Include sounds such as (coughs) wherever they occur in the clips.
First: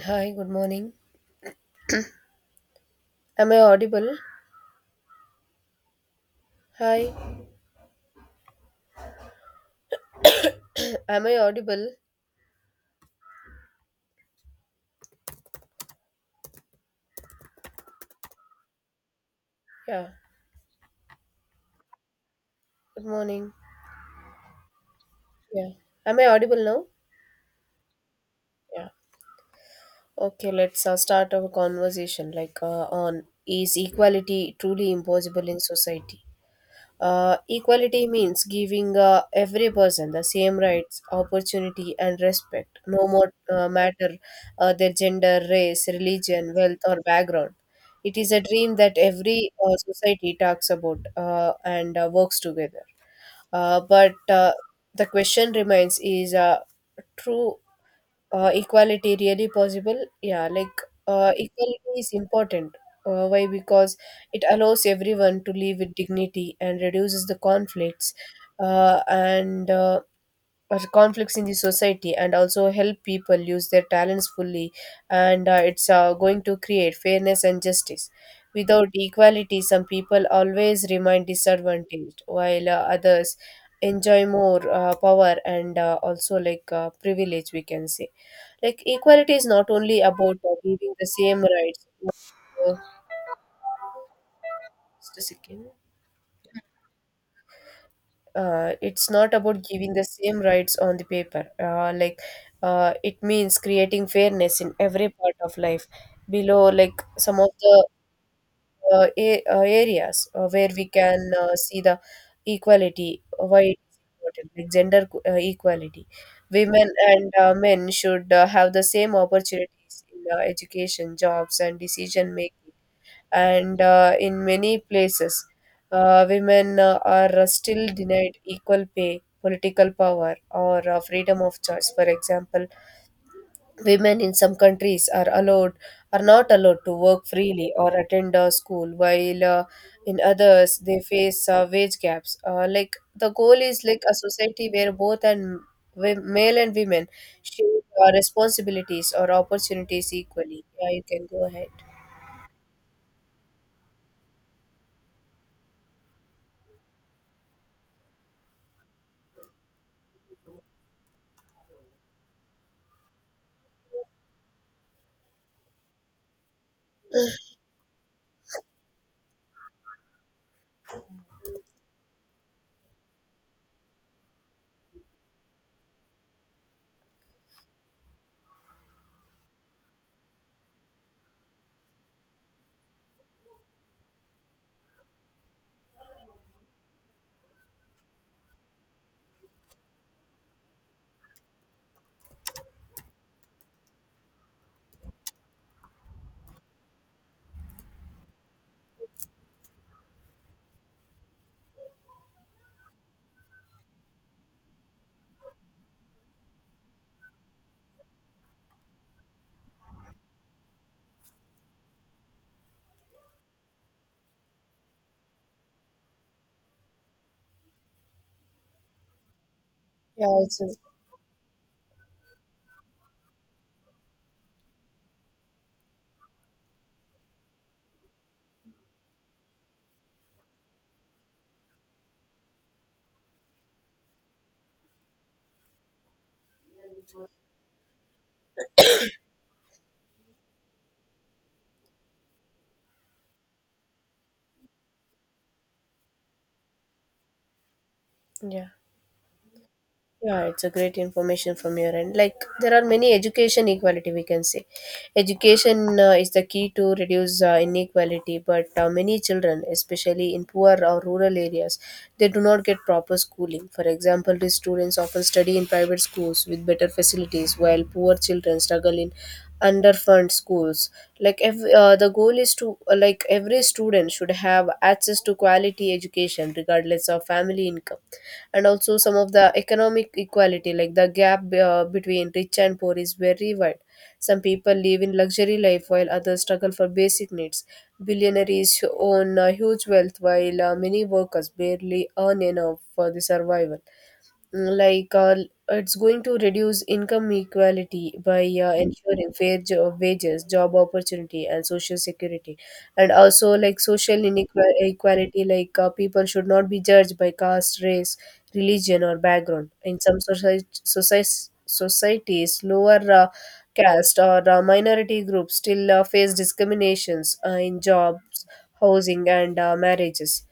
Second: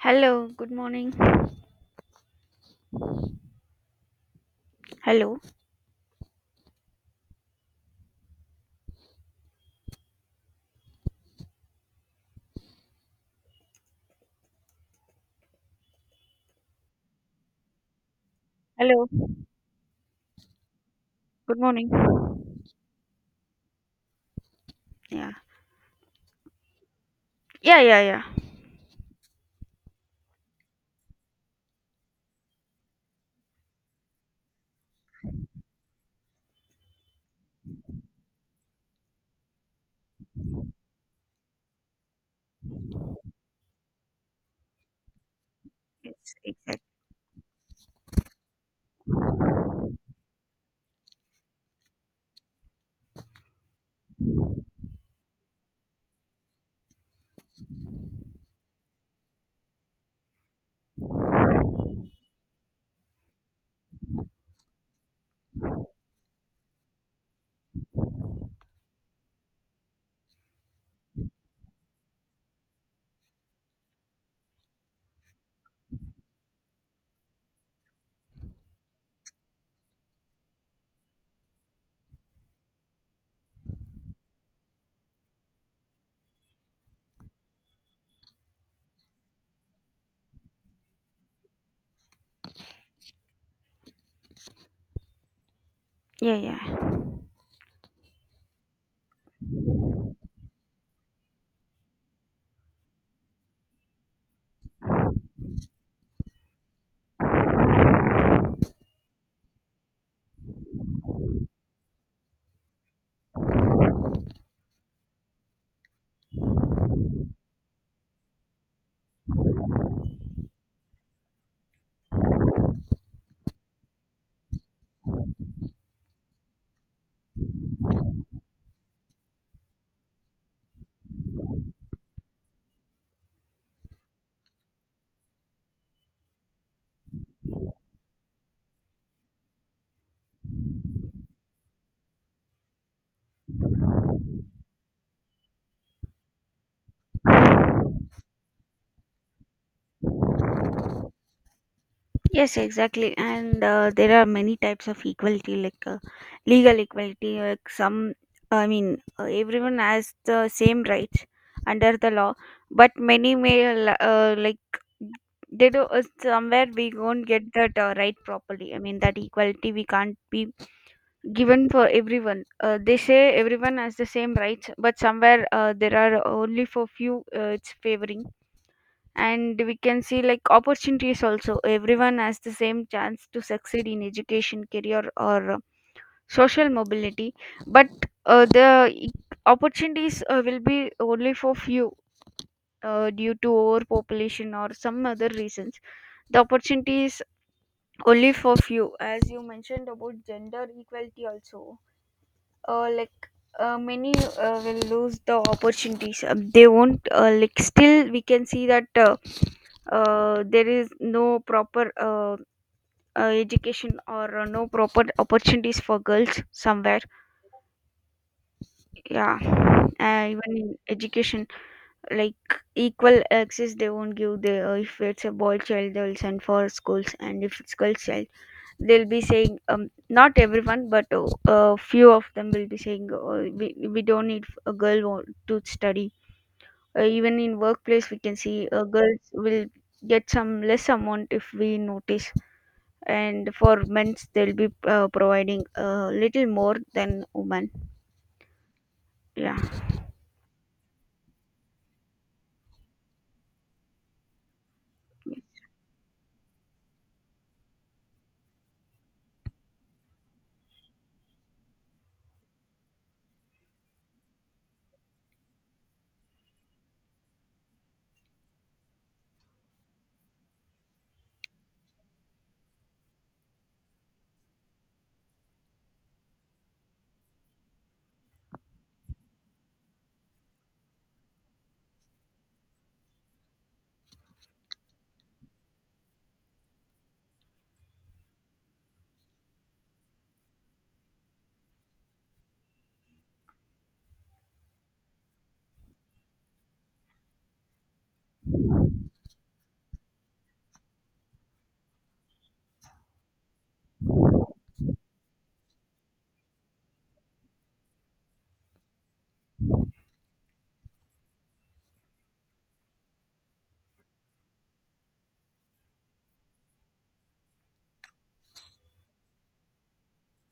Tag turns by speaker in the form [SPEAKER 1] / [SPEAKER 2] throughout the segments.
[SPEAKER 1] Hi, good
[SPEAKER 2] good
[SPEAKER 1] morning.
[SPEAKER 2] morning.
[SPEAKER 1] Am I audible?
[SPEAKER 2] Hello.
[SPEAKER 1] Hi, am I audible?
[SPEAKER 2] Hello,
[SPEAKER 1] Yeah,
[SPEAKER 2] good morning.
[SPEAKER 1] good morning.
[SPEAKER 2] yeah,
[SPEAKER 1] Yeah, am I audible now?
[SPEAKER 2] yeah, yeah, yeah,
[SPEAKER 1] Yeah. Okay, let's start our conversation like on is equality truly impossible in society? Equality means giving every person the same rights, opportunity, and respect, no more matter their gender, race,
[SPEAKER 2] Yes,
[SPEAKER 1] religion, wealth,
[SPEAKER 2] exactly.
[SPEAKER 1] or background. It is a dream that every society talks about and works together. But the question remains: is true equality really possible, yeah, like equality is important, why? Because it allows everyone to live with dignity and reduces the conflicts and or conflicts in the society, and also help people use their talents fully, and it's going to create fairness and justice. Without equality, some people always remain disadvantaged while others enjoy more power and also like privilege, we can say. Like equality is not only about giving the same rights. uh, just a second.
[SPEAKER 2] yeah, yeah,
[SPEAKER 1] It's not about giving the same rights on the paper. It means creating fairness in every part of life. Below, like some of the areas where we can see the equality, why it is important, like gender equality. Women and men should have the same opportunities in education, jobs, and decision making, and in many places, women are still denied equal pay, political power, or freedom of choice. For example, women in some countries are allowed are not allowed to work freely or attend a school, while in others they face wage gaps. Like the goal is like a society where both male and women share responsibilities or opportunities equally. Yeah, you can go ahead.
[SPEAKER 2] yes, exactly. And there are many types of equality, like legal equality, like some, I mean, everyone has the same rights under the law, but many like they do somewhere we won't get that right properly. I mean, that equality we can't be given for everyone. They say everyone has the same rights, but somewhere there are only for few it's favoring. And we can see like opportunities also. Everyone has the same chance to succeed in education, career, or social mobility, but uh, the e- opportunities will be only for few. Due to overpopulation or some other reasons, the opportunities only for few. As you mentioned about gender equality, also uh, like many will lose the opportunities. They won't like still we can see that there is no proper education or no proper opportunities for girls somewhere. Yeah,
[SPEAKER 1] Yeah,
[SPEAKER 2] even
[SPEAKER 1] it's
[SPEAKER 2] in
[SPEAKER 1] a-
[SPEAKER 2] education like equal access they won't give. They if it's a boy child they will send for schools, and if it's girl child they'll be saying not everyone but a few of them will be saying uh, we don't need a girl to study. Even in workplace we can see girls will get some less amount if we notice, and for men's they'll be providing a little more than women.
[SPEAKER 1] yeah.
[SPEAKER 2] Yeah.
[SPEAKER 1] Yeah, it's a great information from your end. Like there are many education equality, we can say. Education is the key to reduce inequality, but many children, especially in poor or rural areas, they do not get proper schooling. For example, these students often study in private schools with better facilities, while poor children struggle in underfunded schools. Like every, the goal is to like every student should have access to quality education regardless of family income. And also, some of the economic equality, like the gap between rich and poor is very wide. Some people live in luxury life while others struggle for basic needs. Billionaires own huge wealth while many workers barely earn enough for the survival. Mm, like it's going to reduce income equality by ensuring fair wages, job opportunity, and social security. And also like social inequality, like people should not be judged by caste, race, religion, or background. In some society, societies, lower caste or minority groups still face discriminations in jobs, housing, and marriages.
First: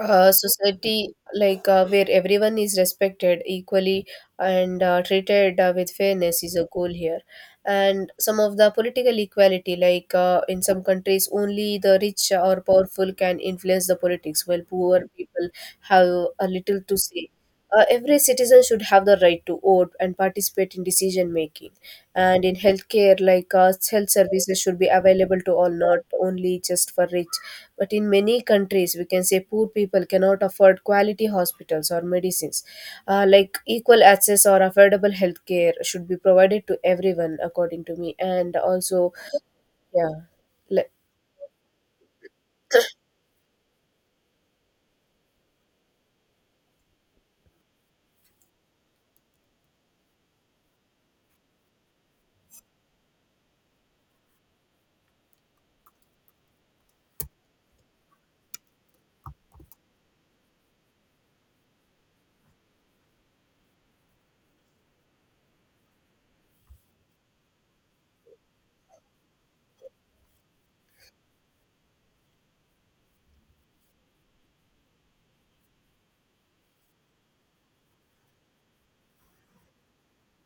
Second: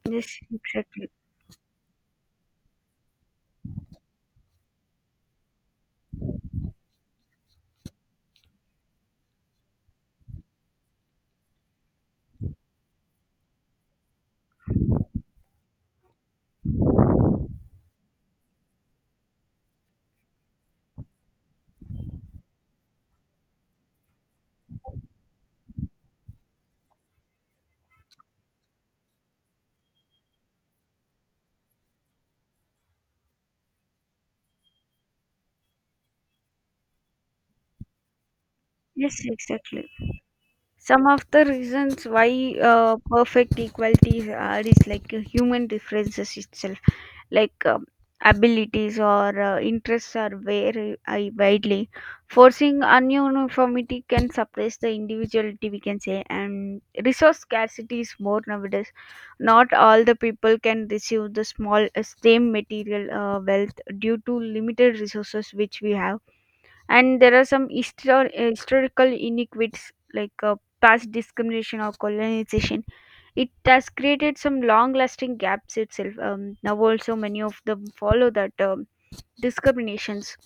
[SPEAKER 2] Yes, exactly.
[SPEAKER 1] Society like where everyone is respected equally and treated with fairness is a goal here. And some of the political equality, like in some countries only the rich or powerful can influence the politics while poor people have a little to say. Every citizen should have the right to vote and participate in decision making. And in healthcare, like health services should be available to all, not only just for rich, but in many countries, we can say, poor people cannot afford quality hospitals or medicines. Like equal access or affordable healthcare should be provided to everyone, according to me. And also,
[SPEAKER 2] Yes, exactly.
[SPEAKER 1] yeah, le-
[SPEAKER 2] Some of the reasons why perfect equality are is like human differences itself, like abilities or interests are very I widely. Forcing ununiformity can suppress the individuality, we can say, and resource scarcity is more nowadays. Not all the people can receive the small same material wealth due to limited resources which we have, and there are some historical inequities like past discrimination or colonization. It has created some long-lasting gaps itself. Now also many of them follow that discriminations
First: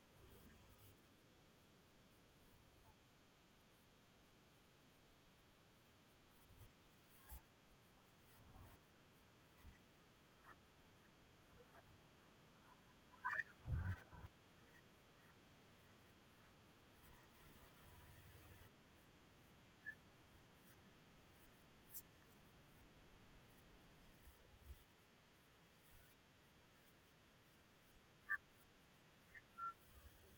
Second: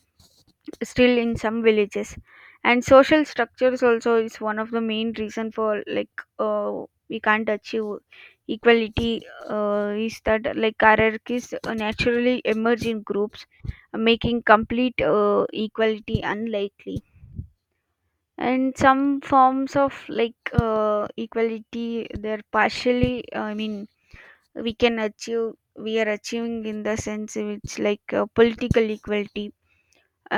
[SPEAKER 2] still in some villages, and social structures also is one of the main reason for we can't achieve equality. Is that like hierarchies naturally emerge in groups, making complete equality unlikely, and some forms of equality they're partially, I mean, we can achieve we are achieving in the sense it's political equality.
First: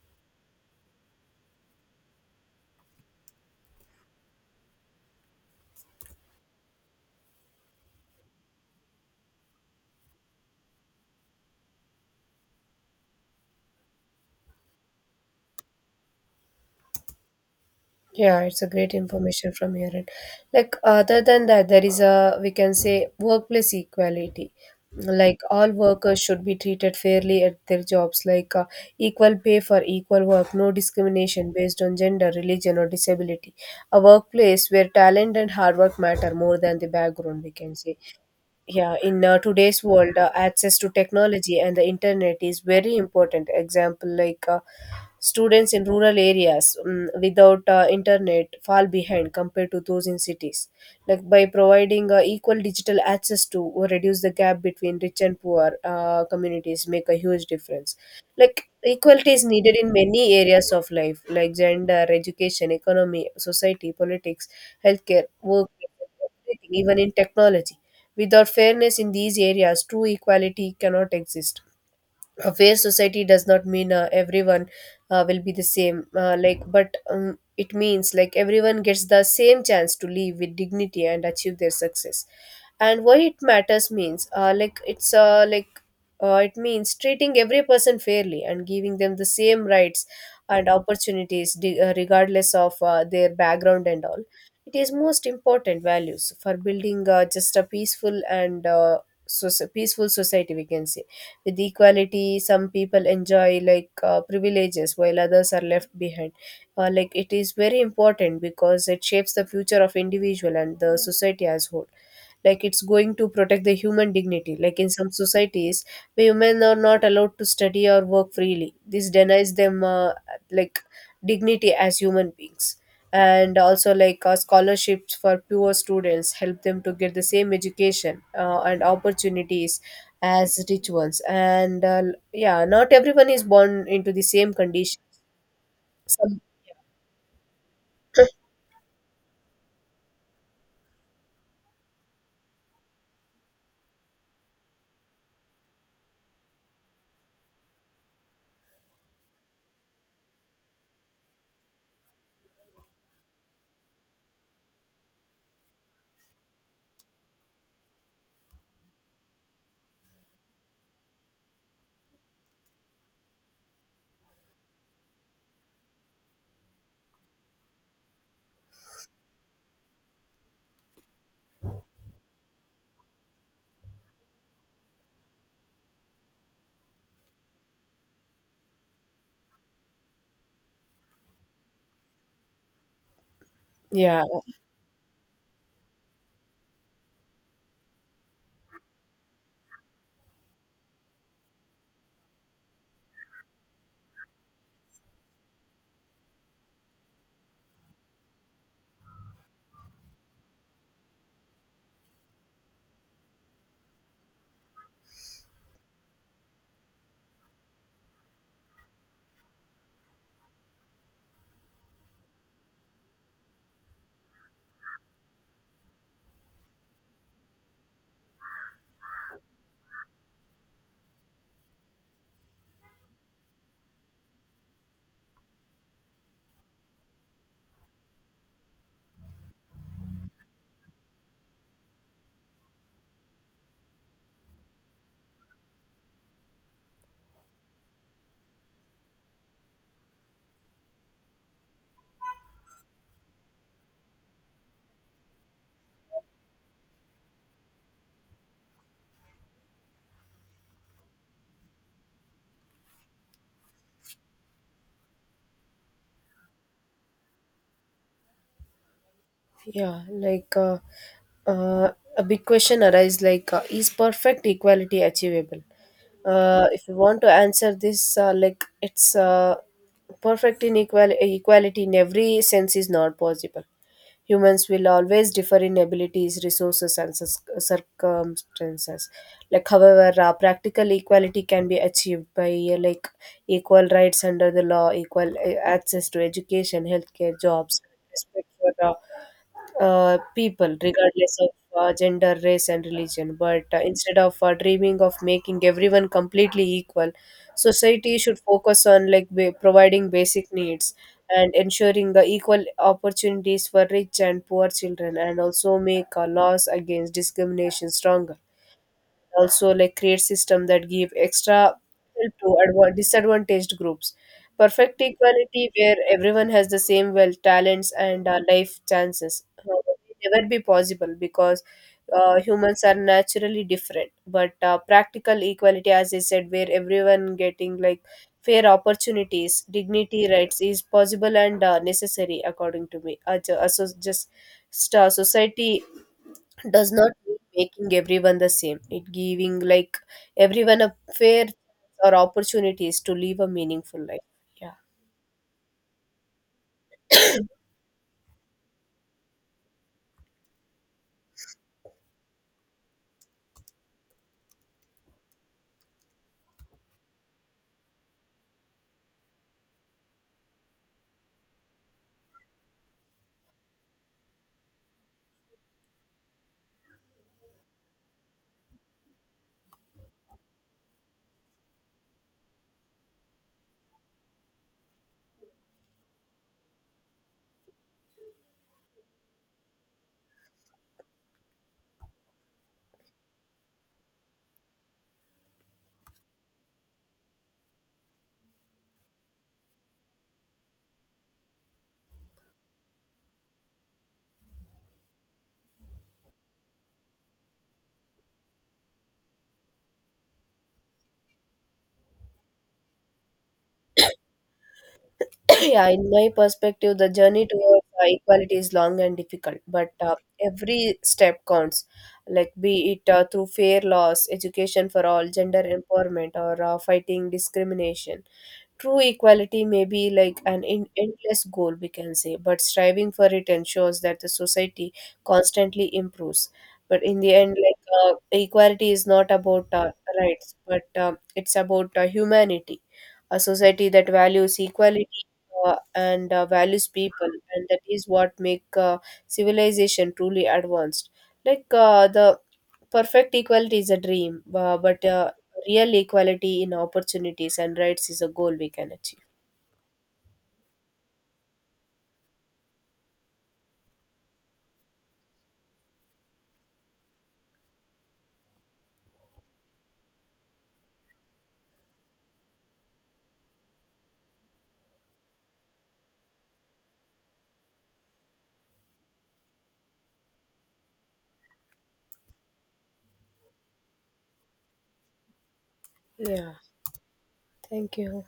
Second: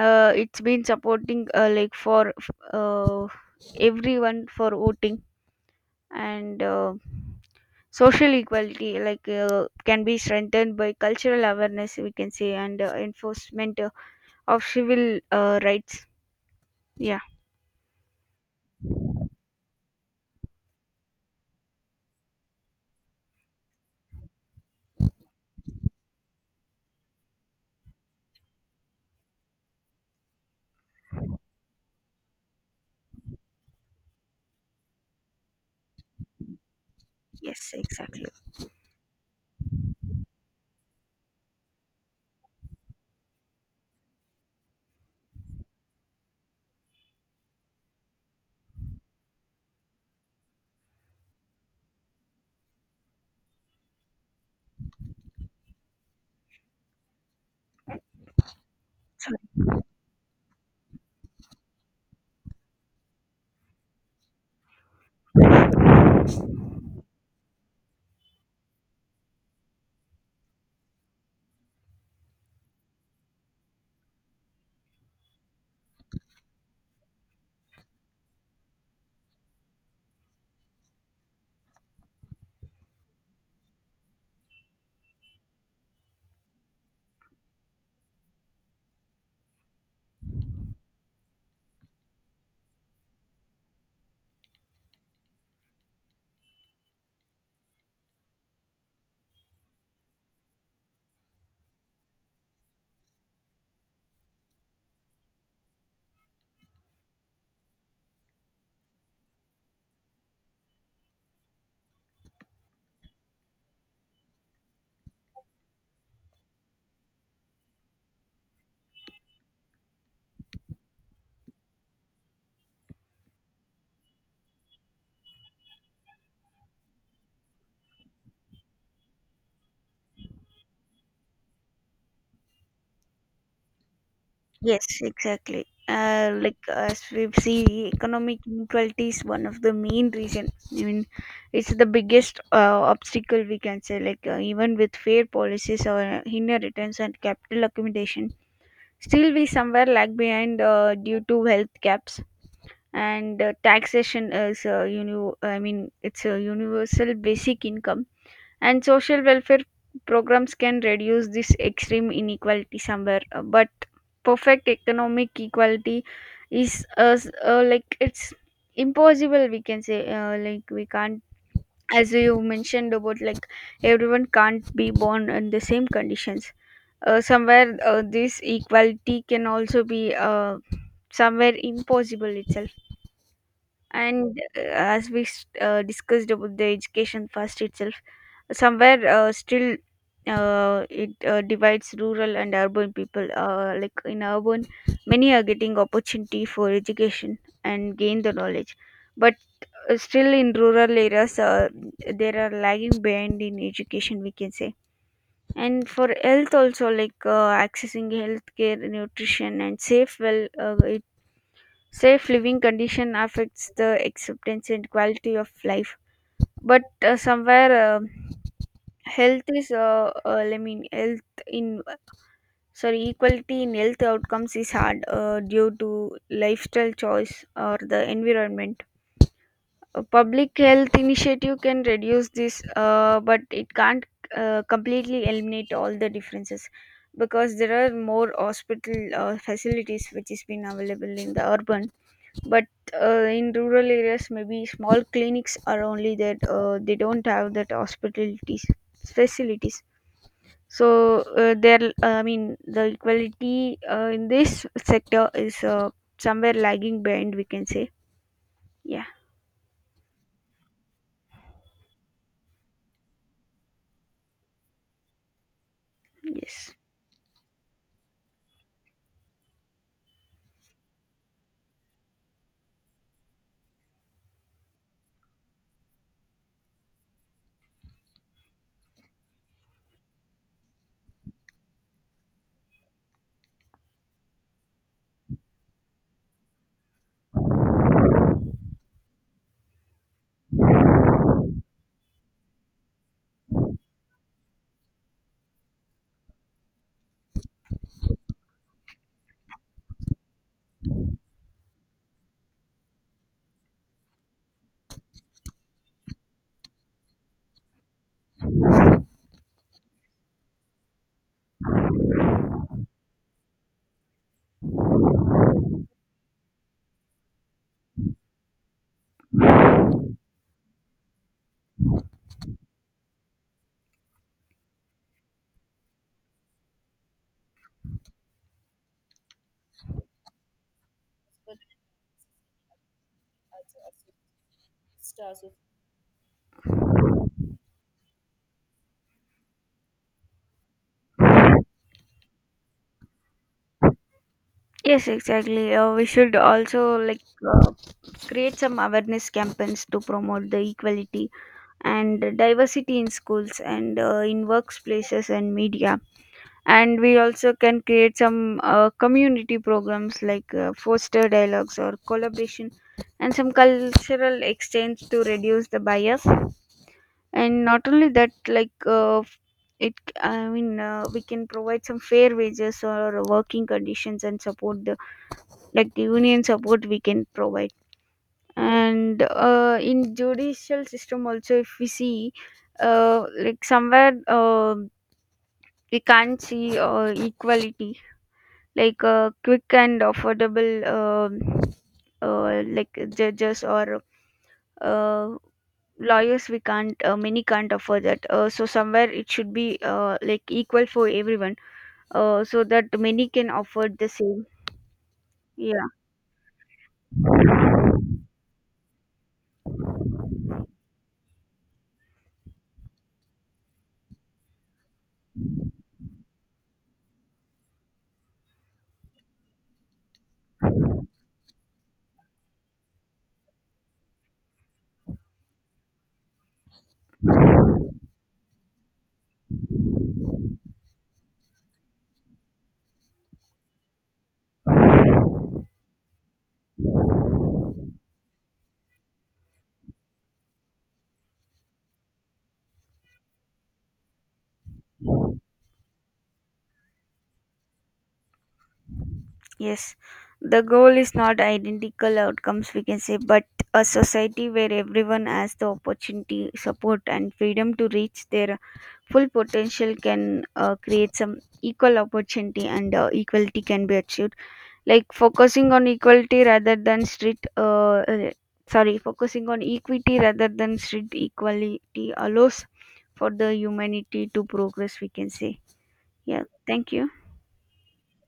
[SPEAKER 2] It's been supporting like for uh, everyone for voting, and social equality can be strengthened by cultural awareness, we can say, and enforcement of civil rights. Yeah.
[SPEAKER 1] yeah, it's a great information from your end. Like other than that, there is a, we can say, workplace equality. Like all workers should be treated fairly at their jobs, like equal pay for equal work, no discrimination based on gender, religion, or disability. A workplace where talent and hard work matter more than the background, we
[SPEAKER 2] Yes,
[SPEAKER 1] can say.
[SPEAKER 2] exactly.
[SPEAKER 1] Yeah, in today's world, access to technology and the internet is very important. Example, like students in rural areas without internet fall behind compared to those in cities. Like by providing equal digital access to or reduce the gap between rich and poor communities make a huge difference. Like
[SPEAKER 2] So.
[SPEAKER 1] equality is needed in many areas of life, like gender, education, economy, society, politics, healthcare, work, everything, even in technology. Without fairness in these areas, true equality cannot exist. A fair society does not mean everyone will be the same like, but it means like everyone gets the same chance to live with dignity and achieve their success. And why it matters means it means treating every person fairly and giving them the same rights and opportunities, regardless of their background and all. It is most important values for building just a peaceful and peaceful society, we can say. With equality, some people enjoy like privileges while others are left behind. Like it is very important because it shapes the future of individual and the society as whole. Like it's going to protect the human dignity. Like in some societies women are not allowed to study or work freely. This denies them like dignity as human beings. And also like scholarships for poor students help them to get the same education and opportunities as rituals. And yeah, not everyone is born into the same
[SPEAKER 2] Yes,
[SPEAKER 1] condition.
[SPEAKER 2] exactly.
[SPEAKER 1] Some
[SPEAKER 2] Like as we see, economic inequality is one of the main reason. I mean, it's the biggest obstacle, we can say. Like even with fair policies or inheritance and capital accommodation, still we somewhere lag behind due to health gaps. And taxation is, you know, I mean, it's a universal basic income and social welfare programs can reduce this extreme inequality somewhere, but perfect economic equality is like it's impossible. We can say like we can't, as you mentioned about, like everyone can't be born in the same conditions. Somewhere this equality can also be somewhere impossible itself.
[SPEAKER 1] yeah.
[SPEAKER 2] And as we discussed about the education first itself, somewhere still it divides rural and urban people. Like in urban many are getting opportunity for education and gain the knowledge, but still in rural areas there are lagging behind in education, we can say. And for health also, like accessing healthcare, nutrition and safe safe living condition affects the acceptance and quality of life, but somewhere health is I mean health in sorry, equality in health outcomes is hard due to lifestyle choice or the environment. A public health initiative can reduce this but it can't completely eliminate all the differences, because there are more hospital facilities which is been available in the urban, but in rural areas maybe small clinics are only that they don't have that hospitalities facilities. So there, I mean, the equality in this sector is somewhere lagging behind. We can say, yeah.
[SPEAKER 1] Yeah, like uh, a big question arises like, is perfect equality achievable?
[SPEAKER 2] Yes,
[SPEAKER 1] If you want to answer this, like it's perfect equality in every sense is not possible. Humans will always differ in abilities, resources, and circumstances. Like, however, practical equality can be achieved by like equal rights under the law, equal access to education, healthcare, jobs, respect for people, regardless of gender, race, and religion. But instead of dreaming of making everyone completely equal, society should focus on like providing basic needs and ensuring the equal opportunities for rich and poor children, and also make laws against discrimination stronger. Also like create system that give extra help to disadvantaged groups. Perfect equality where everyone has the same wealth, talents, and life chances will never be possible because humans are naturally different, but practical equality, as I said, where everyone getting like fair opportunities, dignity, rights, is possible and necessary, according to me. So just society does not mean making everyone the same, it giving like everyone a fair or opportunities to live a meaningful life. Yeah.
[SPEAKER 2] yes, exactly. We should also uh, create some awareness campaigns to promote the equality and diversity in schools and in workplaces and media. And we also can create some community programs foster dialogues or collaboration and some cultural exchange to reduce the bias. And not only that, like it I mean, we can provide some fair wages or working conditions and support the, like, the union support we can provide. And in judicial system also if we see somewhere we can't see equality like quick and affordable. um like judges or uh, lawyers we can't, many can't afford that, so somewhere it should be like equal for everyone, so that many can afford the same.
[SPEAKER 1] (coughs) (clears throat)
[SPEAKER 2] Yeah.
[SPEAKER 1] Yeah, in my perspective, the journey towards equality is long and difficult, but every step counts. Like be it through fair laws, education for all, gender empowerment, or fighting discrimination. True equality may be like an endless goal, we can say, but striving for it ensures that the society constantly improves. But in the end, like equality is not about rights, but it's about humanity. A society that values equality and values people, and that is what make civilization truly advanced. Like the perfect equality is a dream, but real equality in opportunities and rights is a goal we can achieve.
[SPEAKER 2] Yes, the goal is not identical outcomes, we can say, but a society where everyone has the opportunity, support, and freedom to reach their full potential can create some equal opportunity and equality can be achieved. Like focusing on equality rather than strict sorry, focusing on equity rather than strict equality allows for the humanity to progress, we can say. Yeah,
[SPEAKER 1] Yeah.
[SPEAKER 2] thank you.
[SPEAKER 1] Thank you.